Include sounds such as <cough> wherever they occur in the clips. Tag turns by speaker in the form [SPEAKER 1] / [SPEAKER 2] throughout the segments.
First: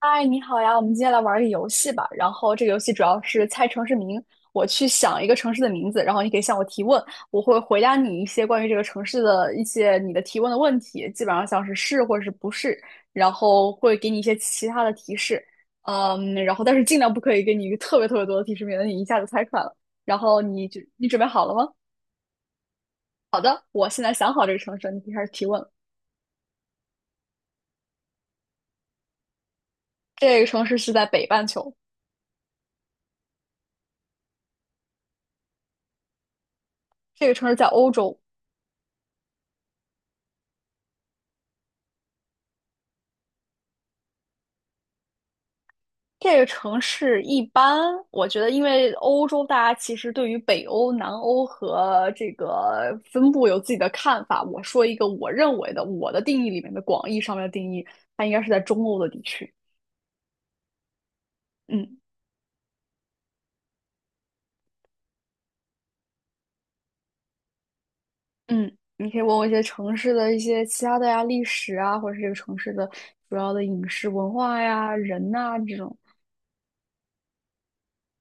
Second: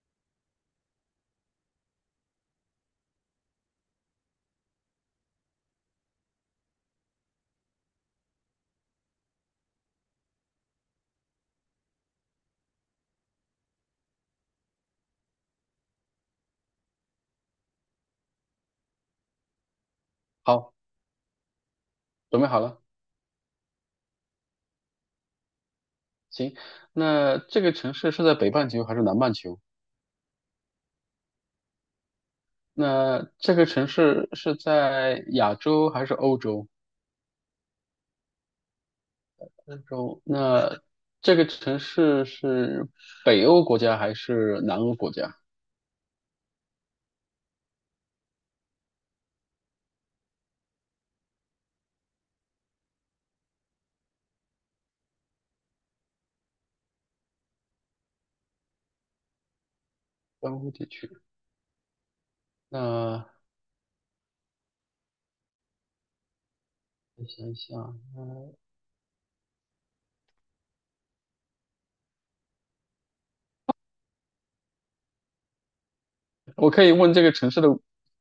[SPEAKER 1] 嗨，你好呀，我们今天来玩儿个游戏吧。然后这个游戏主要是猜城市名，我去想一个城市的名字，然后你可以向我提问，我会回答你一些关于这个城市的一些你的提问的问题，基本上像是是或者是不是，然后会给你一些其他的提示。然后但是尽量不可以给你一个特别特别多的提示，免得你一下子猜出来了。然后你
[SPEAKER 2] 好，
[SPEAKER 1] 就你准备好了吗？
[SPEAKER 2] 准备好了。
[SPEAKER 1] 我现在想好这个城市，你可以开始提问了。
[SPEAKER 2] 行，那这个城市是在北半球还是南半球？
[SPEAKER 1] 这个城市是在北半球，
[SPEAKER 2] 那这个城市是在亚洲还是欧洲？
[SPEAKER 1] 这个城市在欧洲。
[SPEAKER 2] 欧洲。那这个城市是北欧国家还是南欧国家？
[SPEAKER 1] 这个城市一般，我觉得，因为欧洲大家其实对于北欧、南欧和这个分布有自己的看法。我说一个我认为的，我的定义里面的广义上面的定义，它应该是在中欧的地区。
[SPEAKER 2] 南欧地区。
[SPEAKER 1] 嗯
[SPEAKER 2] 那我想一想，
[SPEAKER 1] 嗯，你可以问我一些城市的一些其他的呀，历史啊，或者是这个城市的主要的饮食文化呀、人呐、这种。
[SPEAKER 2] 我可以问这个城市的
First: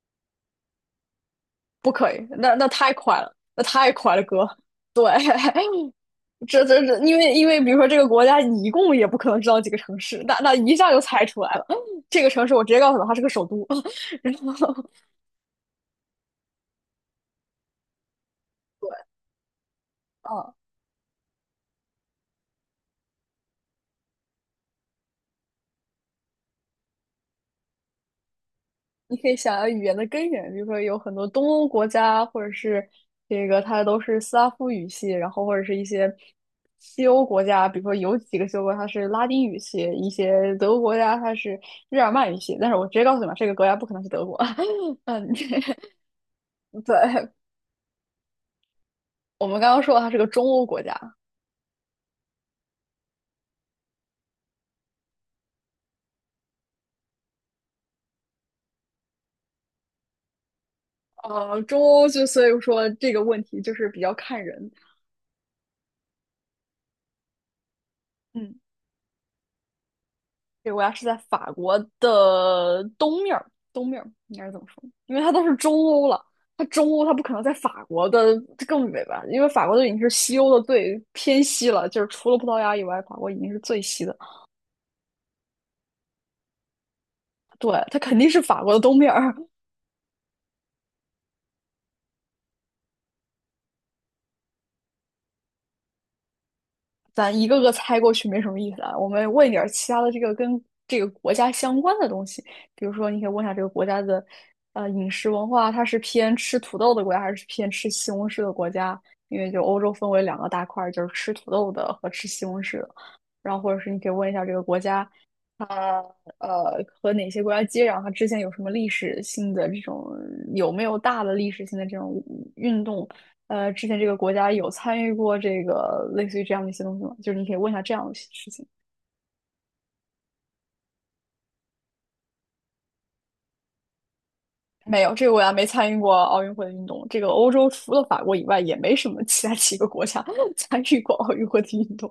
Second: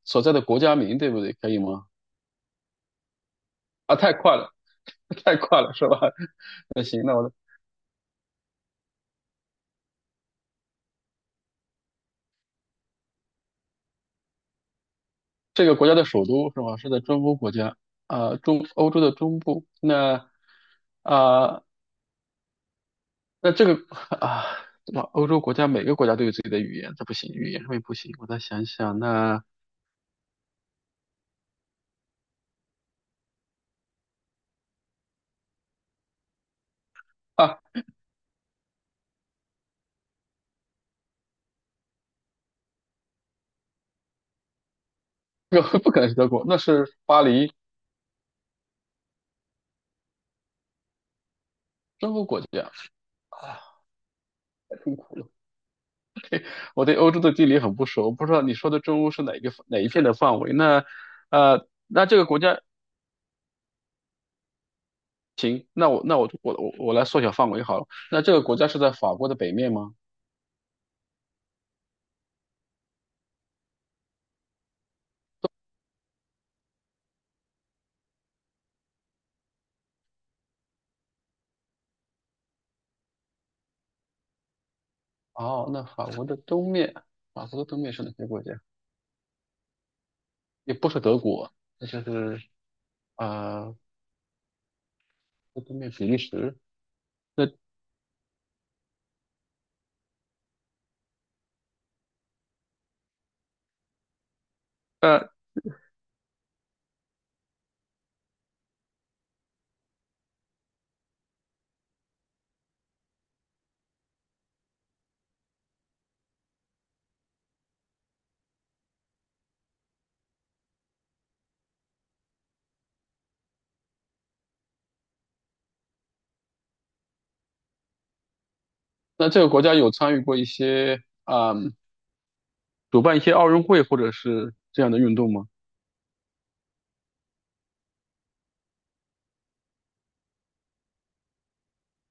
[SPEAKER 2] 所在的国家名，对不对？可以吗？
[SPEAKER 1] 不可以，那太快了，那太
[SPEAKER 2] 啊，太
[SPEAKER 1] 快了，
[SPEAKER 2] 快
[SPEAKER 1] 哥。
[SPEAKER 2] 了，
[SPEAKER 1] 对，
[SPEAKER 2] <laughs> 太快了，是吧？
[SPEAKER 1] <laughs> 这
[SPEAKER 2] <laughs> 那
[SPEAKER 1] 这这，
[SPEAKER 2] 行，那
[SPEAKER 1] 因
[SPEAKER 2] 我
[SPEAKER 1] 为因为比如说这个国家，你一共也不可能知道几个城市，那一下就猜出来了。这个城市我直接告诉他它是个首都，<laughs> 然后
[SPEAKER 2] 这个国家的首都是吧？是在中欧国家，啊，中欧洲的中部。那
[SPEAKER 1] 啊，
[SPEAKER 2] 啊、那这个 <laughs> 啊，对吧？欧洲国家每个国家都有自己的语言，这不行，语言上面不行。我再想想，
[SPEAKER 1] 你可以
[SPEAKER 2] 那
[SPEAKER 1] 想要语言的根源，比如说有很多东欧国家，或者是这个它都是斯拉夫语系，然后或者是一些西欧国
[SPEAKER 2] 啊，
[SPEAKER 1] 家，比如说有几个西欧国家它是拉丁语系，一些德国国家它是日耳曼语系。但是我直接告诉你吧，这个国家不可能是德国。<laughs> 嗯，
[SPEAKER 2] 这个 <laughs> 不可能是德国，那
[SPEAKER 1] <laughs>
[SPEAKER 2] 是
[SPEAKER 1] 对，
[SPEAKER 2] 巴黎，
[SPEAKER 1] 我们刚刚说它是个中欧国家。
[SPEAKER 2] 中欧国家啊，太痛苦了。我对欧洲的地理很不熟，不知道你说的中欧是哪一个哪一片的范围。那
[SPEAKER 1] 中
[SPEAKER 2] 那
[SPEAKER 1] 欧
[SPEAKER 2] 这
[SPEAKER 1] 就
[SPEAKER 2] 个国
[SPEAKER 1] 所
[SPEAKER 2] 家
[SPEAKER 1] 以说这个问题就是比较看人，
[SPEAKER 2] 行，那我那我我来缩小范围好了。那这个
[SPEAKER 1] 嗯。
[SPEAKER 2] 国家是在法国的北面吗？
[SPEAKER 1] 对，国家是在法国的东面儿，东面儿应该是怎么说？因为它都是中欧了，它中欧它不可能在法国的更北吧？因为法国都已经是西欧的最偏西了，就是除了葡萄牙以外，法国已经是最西的。
[SPEAKER 2] 哦，那法国的东面，法国的
[SPEAKER 1] 对，
[SPEAKER 2] 东面
[SPEAKER 1] 它
[SPEAKER 2] 是哪
[SPEAKER 1] 肯
[SPEAKER 2] 些
[SPEAKER 1] 定是
[SPEAKER 2] 国家？
[SPEAKER 1] 法国的东面儿，
[SPEAKER 2] 也不是德国，那就是啊，呃东面比利时。
[SPEAKER 1] 咱一
[SPEAKER 2] 那
[SPEAKER 1] 个个猜过去没什么意思啊。我们问一点儿其他的这个跟这个国家相关的东西，比如说你可以问一下这个国家的饮
[SPEAKER 2] 呃，
[SPEAKER 1] 食文化，它是偏吃土豆的国家还是偏吃西红柿的国家？因为就欧洲分为两个大块儿，就是吃土豆的和吃西红柿的。然后或者是你可以问一下这个国家。它和哪些国家接壤？它之前有什么历史性的这种有没有大的历史性的这种运动？之前这个国家有参与过这个类似于这样的一些东西吗？就是你可以问一下这样的事情。
[SPEAKER 2] 那这个国家有参与过一些啊、主办一些奥运会或者是这样的
[SPEAKER 1] 没有，
[SPEAKER 2] 运
[SPEAKER 1] 这个
[SPEAKER 2] 动
[SPEAKER 1] 国
[SPEAKER 2] 吗？
[SPEAKER 1] 家没参与过奥运会的运动。这个欧洲除了法国以外，也没什么其他几个国家 <laughs> 参与过奥运会的运动，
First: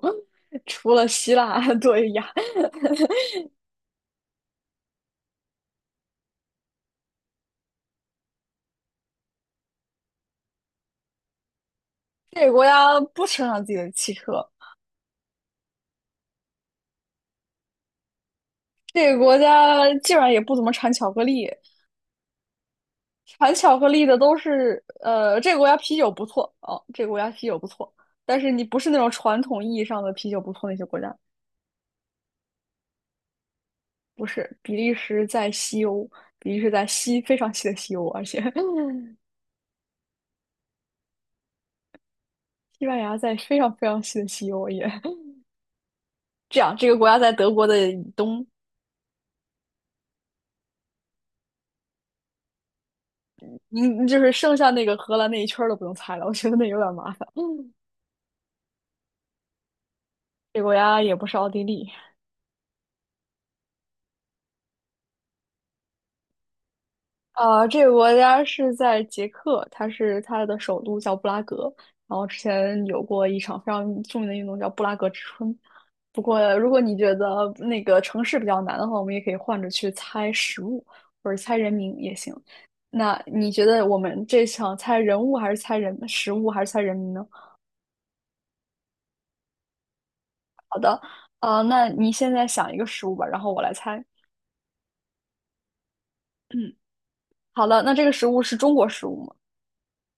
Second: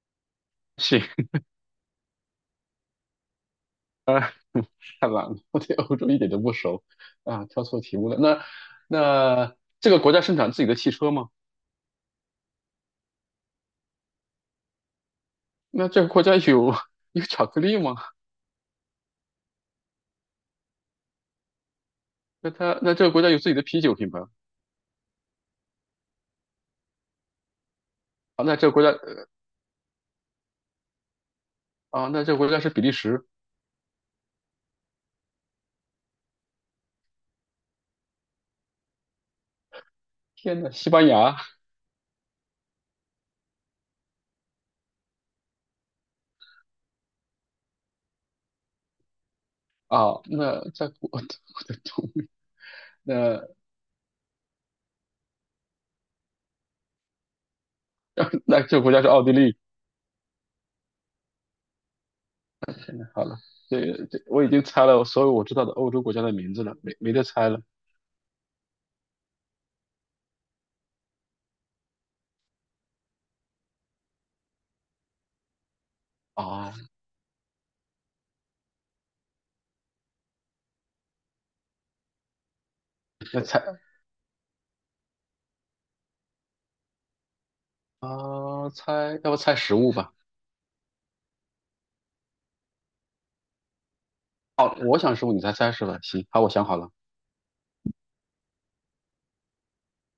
[SPEAKER 1] <laughs> 除
[SPEAKER 2] 行，
[SPEAKER 1] 了希腊。<laughs> 对呀，
[SPEAKER 2] 太懒了，我对欧洲一点都不熟啊，挑错题目了。那那这个国家生产自己的汽车吗？
[SPEAKER 1] 这个国家不生产自己的汽车，
[SPEAKER 2] 那这个国家有 <laughs> 有巧克力吗？
[SPEAKER 1] 这个国家基本上也不怎么产巧克力。
[SPEAKER 2] 那它那这个国家有自
[SPEAKER 1] 产
[SPEAKER 2] 己的
[SPEAKER 1] 巧
[SPEAKER 2] 啤
[SPEAKER 1] 克
[SPEAKER 2] 酒
[SPEAKER 1] 力
[SPEAKER 2] 品
[SPEAKER 1] 的
[SPEAKER 2] 牌
[SPEAKER 1] 都是，这个国家啤酒不错哦，这个国家啤酒不错，但
[SPEAKER 2] 啊？
[SPEAKER 1] 是
[SPEAKER 2] 那
[SPEAKER 1] 你
[SPEAKER 2] 这个
[SPEAKER 1] 不
[SPEAKER 2] 国
[SPEAKER 1] 是
[SPEAKER 2] 家
[SPEAKER 1] 那种传统意义上的啤酒不错那些国家，
[SPEAKER 2] 啊，那这个国家是比利时。
[SPEAKER 1] 不是。比利时在西欧，比利时在西非常西的西欧，而且 <laughs>
[SPEAKER 2] 天呐，西班牙。
[SPEAKER 1] 西班牙在非常非常西的西欧也这样。这个国家在德国的以东，
[SPEAKER 2] 啊，那在国 <laughs> 我的同那
[SPEAKER 1] 您就是剩下那个荷兰那一圈儿都不用猜了，我觉得那有点麻烦。
[SPEAKER 2] 那这个国家是奥地利。
[SPEAKER 1] 这个国家也不是奥地利，
[SPEAKER 2] 好了，这我已经猜了所有我知道的欧洲国家的名字了，没得猜了。
[SPEAKER 1] 啊，这个国家是在捷克，它是它的首都叫布拉格。然后之前有过一场非常著名的运动叫布拉格之春。不过，如
[SPEAKER 2] 啊，
[SPEAKER 1] 果你觉得那个城市比较难的话，我们也可以换着去猜食物或者猜人名也行。那
[SPEAKER 2] 那
[SPEAKER 1] 你
[SPEAKER 2] 猜
[SPEAKER 1] 觉得
[SPEAKER 2] <laughs>
[SPEAKER 1] 我们这场猜人物还是猜人食物还是猜人名呢？
[SPEAKER 2] 啊猜，要不猜食物吧？
[SPEAKER 1] 好的，那你现在想一个食物吧，然后我来猜。
[SPEAKER 2] 好，我想食物，你猜猜是吧？行，好，我想
[SPEAKER 1] 嗯，
[SPEAKER 2] 好了。
[SPEAKER 1] 好的，那这个食物是中国食物吗？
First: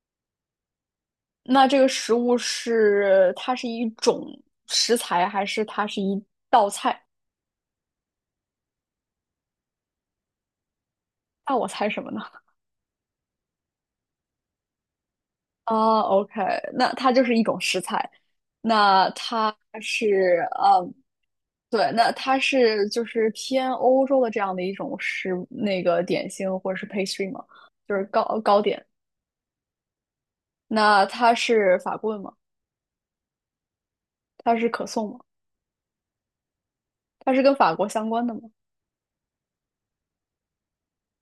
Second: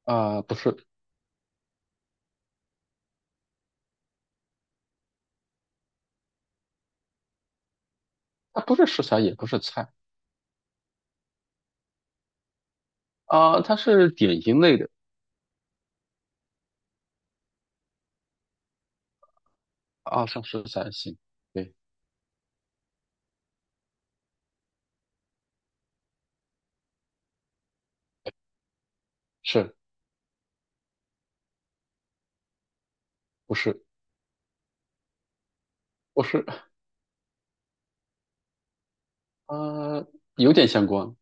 [SPEAKER 2] 啊、不是，
[SPEAKER 1] 那这个食物是它是一种食材，还是它是一道菜？
[SPEAKER 2] 它不是食材，也不是菜
[SPEAKER 1] 那我猜什么呢？
[SPEAKER 2] 啊、它是点心类的
[SPEAKER 1] <laughs> 啊，OK,那它就是一种食材。那它
[SPEAKER 2] 啊，像
[SPEAKER 1] 是
[SPEAKER 2] 食材。行，对，
[SPEAKER 1] 对，那它是就是偏欧洲的这样的一种食那个点心或者是 pastry 吗？就是糕糕点。
[SPEAKER 2] 是
[SPEAKER 1] 那它是法棍吗？
[SPEAKER 2] 不是？
[SPEAKER 1] 它是可颂吗？
[SPEAKER 2] 不是，
[SPEAKER 1] 它是跟法国相关的吗？
[SPEAKER 2] 呃，有点相关，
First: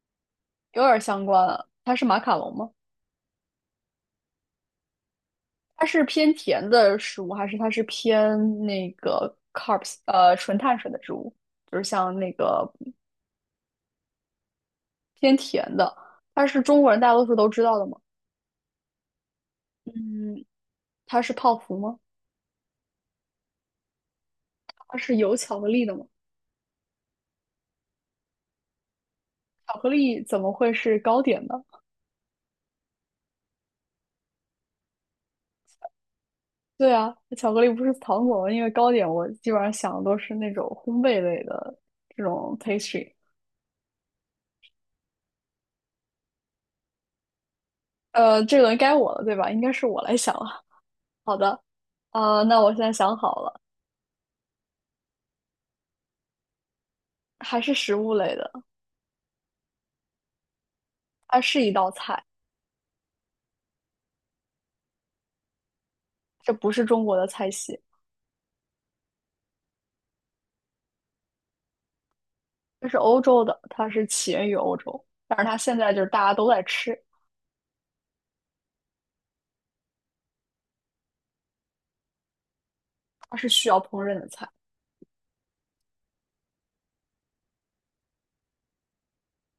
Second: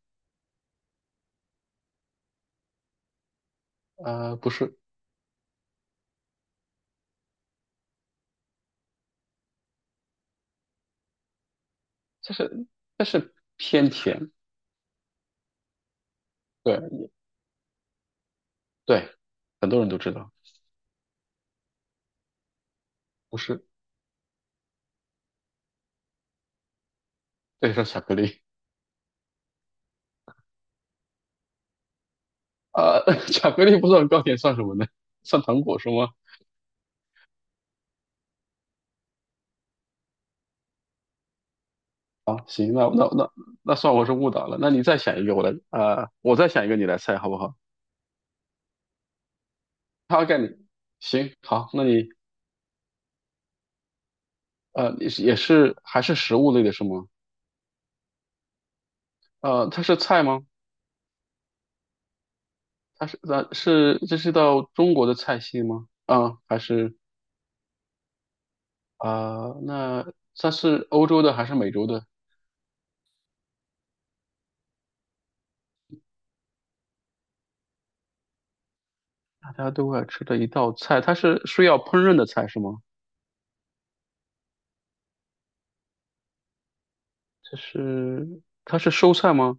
[SPEAKER 1] 有点儿相关啊。它是马卡龙吗？
[SPEAKER 2] 不是，
[SPEAKER 1] 它是偏甜的食物，还是它是偏那个 carbs 纯碳水的植物？就是像那
[SPEAKER 2] 就是
[SPEAKER 1] 个
[SPEAKER 2] 但是偏甜。
[SPEAKER 1] 偏甜的，它是中国人
[SPEAKER 2] 对。
[SPEAKER 1] 大多数都知道的吗？
[SPEAKER 2] 对，很多人都知道，
[SPEAKER 1] 嗯，它是泡芙吗？
[SPEAKER 2] 不是，
[SPEAKER 1] 它是有巧克力的吗？
[SPEAKER 2] 对，是巧克力
[SPEAKER 1] 巧克力怎么会是糕点呢？
[SPEAKER 2] 啊，<laughs> 巧克力不算糕点，算什么呢？算糖果是吗？
[SPEAKER 1] 对啊，巧克力不是糖果吗？因为糕点我基本上想的都是那种烘焙类的这
[SPEAKER 2] 啊，
[SPEAKER 1] 种
[SPEAKER 2] 行，那那
[SPEAKER 1] pastry。
[SPEAKER 2] 那那算我是误导了。那你再想一个，我来，我再想一个，你来猜好不好？
[SPEAKER 1] 这轮该我了，对吧？应该是我来想了。
[SPEAKER 2] 行，
[SPEAKER 1] 好的，
[SPEAKER 2] 好，那你，
[SPEAKER 1] 那我现在想好了，
[SPEAKER 2] 你是也是还是食物类的是吗？
[SPEAKER 1] 还是食物类的。
[SPEAKER 2] 它是菜吗？
[SPEAKER 1] 它是一道菜，
[SPEAKER 2] 它是咱是这是道中国的菜系吗？啊，
[SPEAKER 1] 这
[SPEAKER 2] 还
[SPEAKER 1] 不是
[SPEAKER 2] 是
[SPEAKER 1] 中国的菜系，
[SPEAKER 2] 啊、那它是欧洲的还是美洲的？
[SPEAKER 1] 这是欧洲的，它是起源于欧洲，但是它现在就是大家都在吃，
[SPEAKER 2] 大家都爱吃的一道菜，它是需要烹饪的菜是吗？
[SPEAKER 1] 它是需要烹饪的菜，
[SPEAKER 2] 它是蔬菜吗？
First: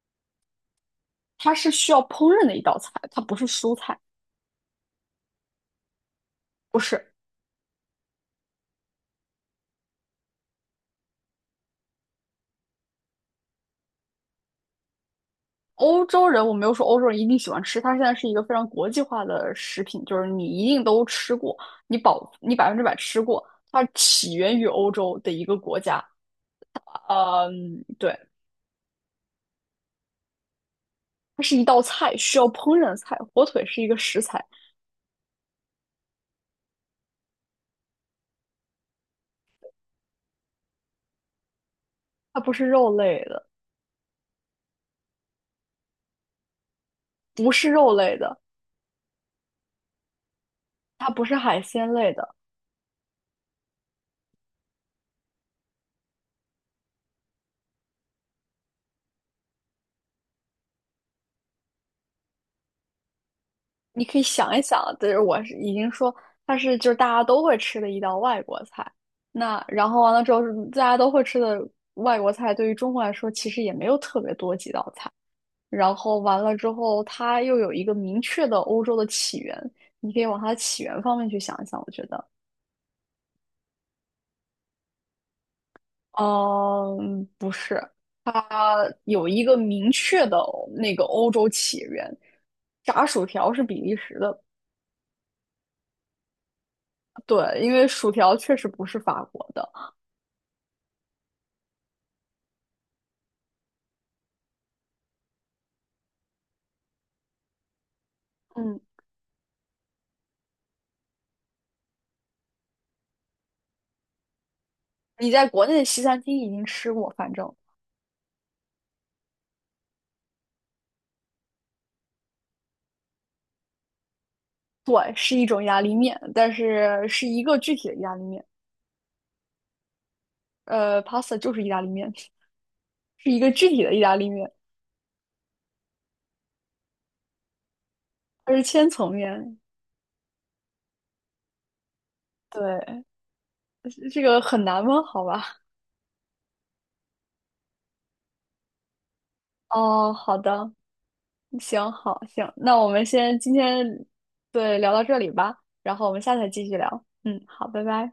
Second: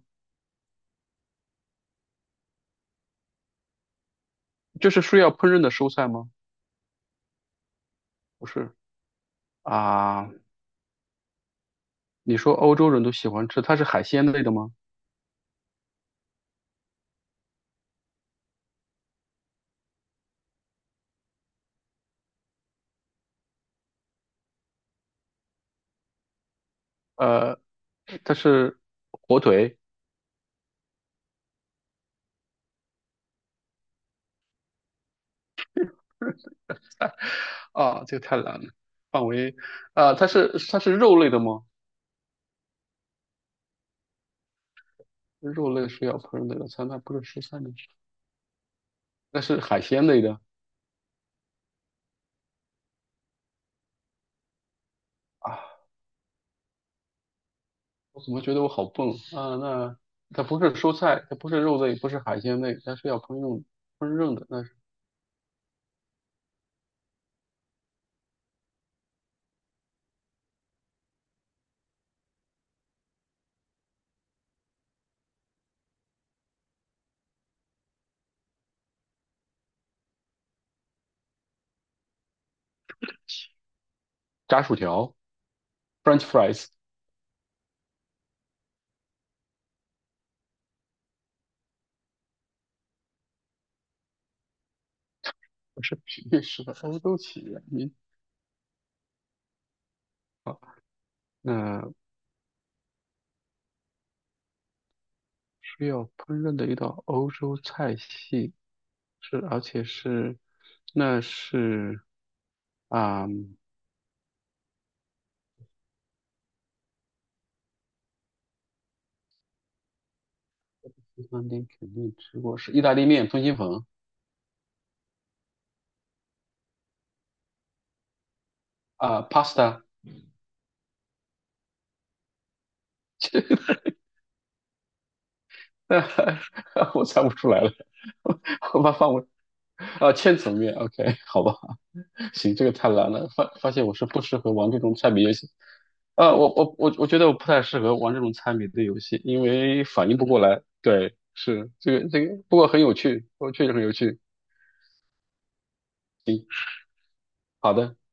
[SPEAKER 1] 它是需要烹饪的一道菜，它不是蔬菜，
[SPEAKER 2] 就是需要烹饪的蔬菜吗？
[SPEAKER 1] 不是。
[SPEAKER 2] 不是啊，你说欧洲人都喜欢吃，它是海鲜类的吗？
[SPEAKER 1] 欧洲人，我没有说欧洲人一定喜欢吃，它现在是一个非常国际化的食品，就是你一定都吃过，你保你100%吃过，它起源于欧洲的一个国家，
[SPEAKER 2] 呃，
[SPEAKER 1] 嗯，对，
[SPEAKER 2] 它是火腿
[SPEAKER 1] 它是一道菜，需要烹饪的菜，火腿是一个食材，
[SPEAKER 2] 啊，这个太难了，范围啊，它是肉类的吗？
[SPEAKER 1] 它不是肉类的。
[SPEAKER 2] 肉类是要烹饪的菜，那不是蔬
[SPEAKER 1] 不
[SPEAKER 2] 菜
[SPEAKER 1] 是
[SPEAKER 2] 吗？
[SPEAKER 1] 肉类的，
[SPEAKER 2] 那是海鲜类的
[SPEAKER 1] 它不是海鲜类的，
[SPEAKER 2] 啊，我怎么觉得我好笨啊？啊那它不是蔬菜，它不是肉类，不是海鲜类，它是要烹饪
[SPEAKER 1] 你可以
[SPEAKER 2] 的，
[SPEAKER 1] 想一
[SPEAKER 2] 那是
[SPEAKER 1] 想，就是我是已经说它是就是大家都会吃的一道外国菜。那然后完了之后大家都会吃的外国菜，对于中国来说其实也没有特别多几道菜。然后完了之后，它又有一个明确的欧洲的起源，你可以往它的起源方面去想一想。我觉得，
[SPEAKER 2] 炸薯条，French fries。
[SPEAKER 1] 嗯，不是，它有一个明确的那个欧洲起源。炸薯条是比利时的，
[SPEAKER 2] 我是比利时的欧洲起
[SPEAKER 1] 对，
[SPEAKER 2] 源。
[SPEAKER 1] 因为
[SPEAKER 2] 你
[SPEAKER 1] 薯条确实不是法国的。
[SPEAKER 2] 好，那需要烹饪的一道欧洲菜系
[SPEAKER 1] 嗯，
[SPEAKER 2] 是，而且是，那是啊，嗯
[SPEAKER 1] 你在国内的西餐厅已经吃过，反正
[SPEAKER 2] 西餐厅肯定吃过，是意大利面、通心粉
[SPEAKER 1] 对，是一种意大利面，但是是一个具体的意大利面。
[SPEAKER 2] 啊，pasta。
[SPEAKER 1] pasta 就是意大利面，是一个具体的意大利面，
[SPEAKER 2] <laughs> 我猜不出来了，
[SPEAKER 1] 它是
[SPEAKER 2] <laughs> 我
[SPEAKER 1] 千
[SPEAKER 2] 把
[SPEAKER 1] 层
[SPEAKER 2] 放围
[SPEAKER 1] 面。
[SPEAKER 2] 啊，千层面，OK,<laughs> 好吧，<laughs> 行，这个太
[SPEAKER 1] 对，
[SPEAKER 2] 难了，发现我是不
[SPEAKER 1] 这
[SPEAKER 2] 适
[SPEAKER 1] 个
[SPEAKER 2] 合
[SPEAKER 1] 很
[SPEAKER 2] 玩这
[SPEAKER 1] 难
[SPEAKER 2] 种
[SPEAKER 1] 吗？
[SPEAKER 2] 猜谜
[SPEAKER 1] 好
[SPEAKER 2] 游戏。
[SPEAKER 1] 吧。
[SPEAKER 2] 啊，我觉得我不太适合玩这种猜谜的游戏，因为反
[SPEAKER 1] 哦，
[SPEAKER 2] 应不
[SPEAKER 1] 好
[SPEAKER 2] 过来。
[SPEAKER 1] 的，
[SPEAKER 2] 对，是
[SPEAKER 1] 行，
[SPEAKER 2] 这个
[SPEAKER 1] 好，
[SPEAKER 2] 这个，
[SPEAKER 1] 行，
[SPEAKER 2] 不过
[SPEAKER 1] 那
[SPEAKER 2] 很
[SPEAKER 1] 我
[SPEAKER 2] 有
[SPEAKER 1] 们
[SPEAKER 2] 趣，
[SPEAKER 1] 先
[SPEAKER 2] 我
[SPEAKER 1] 今
[SPEAKER 2] 确实很
[SPEAKER 1] 天
[SPEAKER 2] 有趣。
[SPEAKER 1] 对聊到这里吧，然后我们下次再继续聊。嗯，好，
[SPEAKER 2] 好
[SPEAKER 1] 拜
[SPEAKER 2] 的。
[SPEAKER 1] 拜。